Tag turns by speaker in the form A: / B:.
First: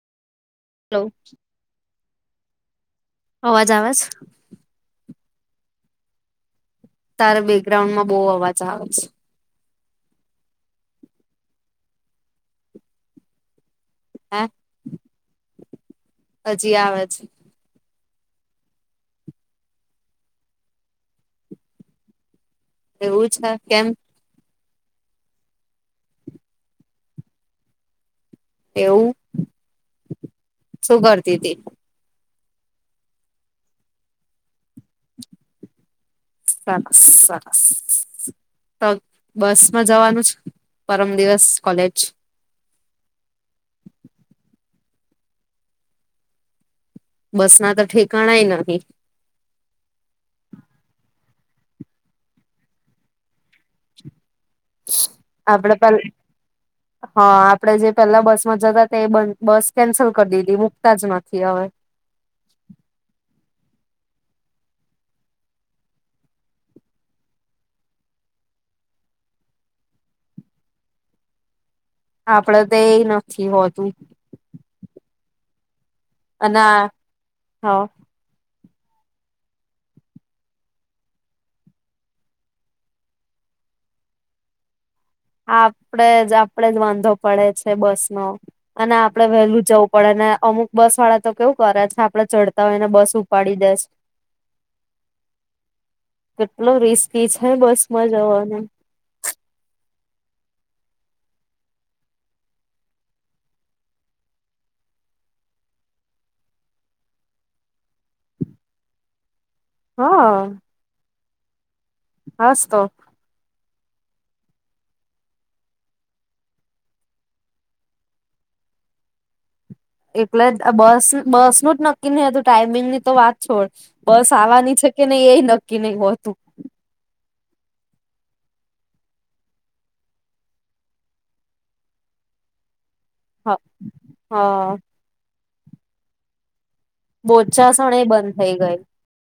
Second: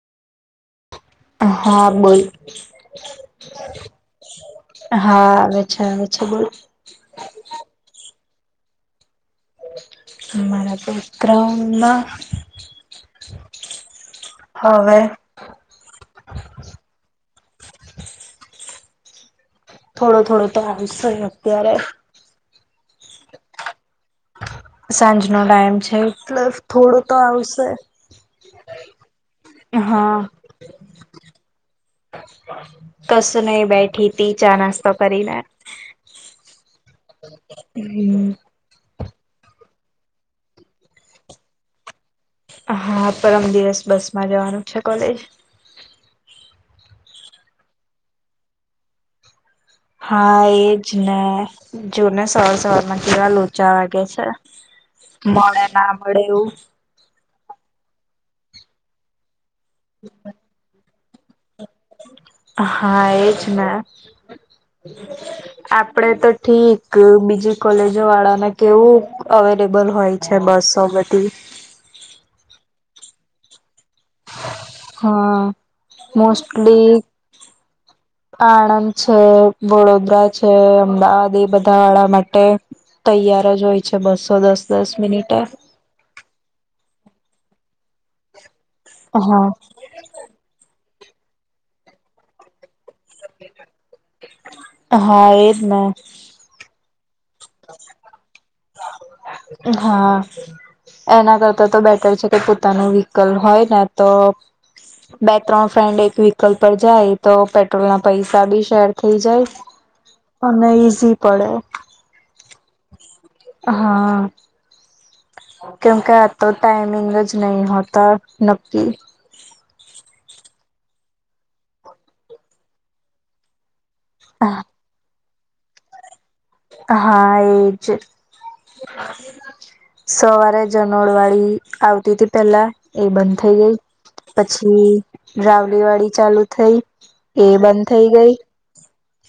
A: Hello
B: હા બોલ
A: અવાજ આવે છે
B: હા. આવે છે આવે છે બોલ
A: તારા બેકગ્રાઉન્ડમાં. બહુ અવાજ આવેજ.
B: મારાં બેગ્રાઉન્ડમાં
A: હે હજી આવેજ.
B: થોડો થોડો તો આવશે અત્યારે.
A: એવું છે કેમ.
B: સાંજ નો ટાઈમ છે એટલ થોડો તો આવશે.
A: એવું
B: હા
A: શું કરતી તી
B: કસું નહી બેઠી તી ચા નાસ્તો કરીને.
A: સરસ સરસ
B: હમ
A: તો બસ માં જવાનું છે પરમ દિવસ કોલેજ.
B: હા પરમ દિવસ બસ માં જવાનું છે કોલેજ.
A: બસ ના તો ઠિકાણાએ નથી.
B: હા એજ ને જોને સવાર સવારમાં કેવા લો ચા વાગે છે મળે
A: આપડે પે
B: ના મળે એવું.
A: હા આપડે જે પેલા બસમાં જતા તે બન. બસ કેન્સલ કરી દીધી મૂકતા જ નથી હવે.
B: હા એજ ને આપડે તો ઠીક બીજી કોલેજો વાળાને કેવું અવેલેબલ હોય છે બસો બધી.
A: આપડે તો એ નથી હોતું.
B: હા.
A: અને
B: મોસ્ટલી
A: હા
B: આ. છે વડોદરા છે અમદાવાદ એ બધા વાળા માટે તૈયાર જ હોય છે બસો દસ દસ. મિનિટે
A: હા આપડે જ આપડે જ વાંધો. પડે છે બસ નો. અને આપડણે
B: હા
A: વહેલું જવું પડે ને અમુક. બસ વાળા તો કેવું કરે છે આપડે ચડતા હોય ને. બસ ઉપાડી દસ
B: હા એજ ને
A: કેટલો રિસ ભી છે બસ માં જવાનું.
B: હા એના કરતા તો બેટર છે કે પોતાનું વ્હીકલ હોય ને તો બે ત્રણ ફ્રેન્ડ એક વ્હીકલ પર જાય તો પેટ્રોલ ના પૈસા બી શેર થઇ જાય.
A: હા
B: અને ઈઝી. પડે.
A: હાસ તો.
B: હા કેમ કે આ તો ટાઈમિંગ જ નહી હોતા નક્કી.
A: એટલે બસ બસ નું જ નક્કી નહી હતું ટાઈમિંગ ની તો વાત છોડ. બસ આવાની છે કે નહી એ નક્કી નહ હોતું.
B: હા એજ સવારે જનોડવાળી આવતી હતી પેલા. એ બંધ થઈ ગઈ
A: હા
B: પછી રાવલીવાડી ચાલુ થઈ.
A: બોચાસણ એ બંધ થઈ ગય.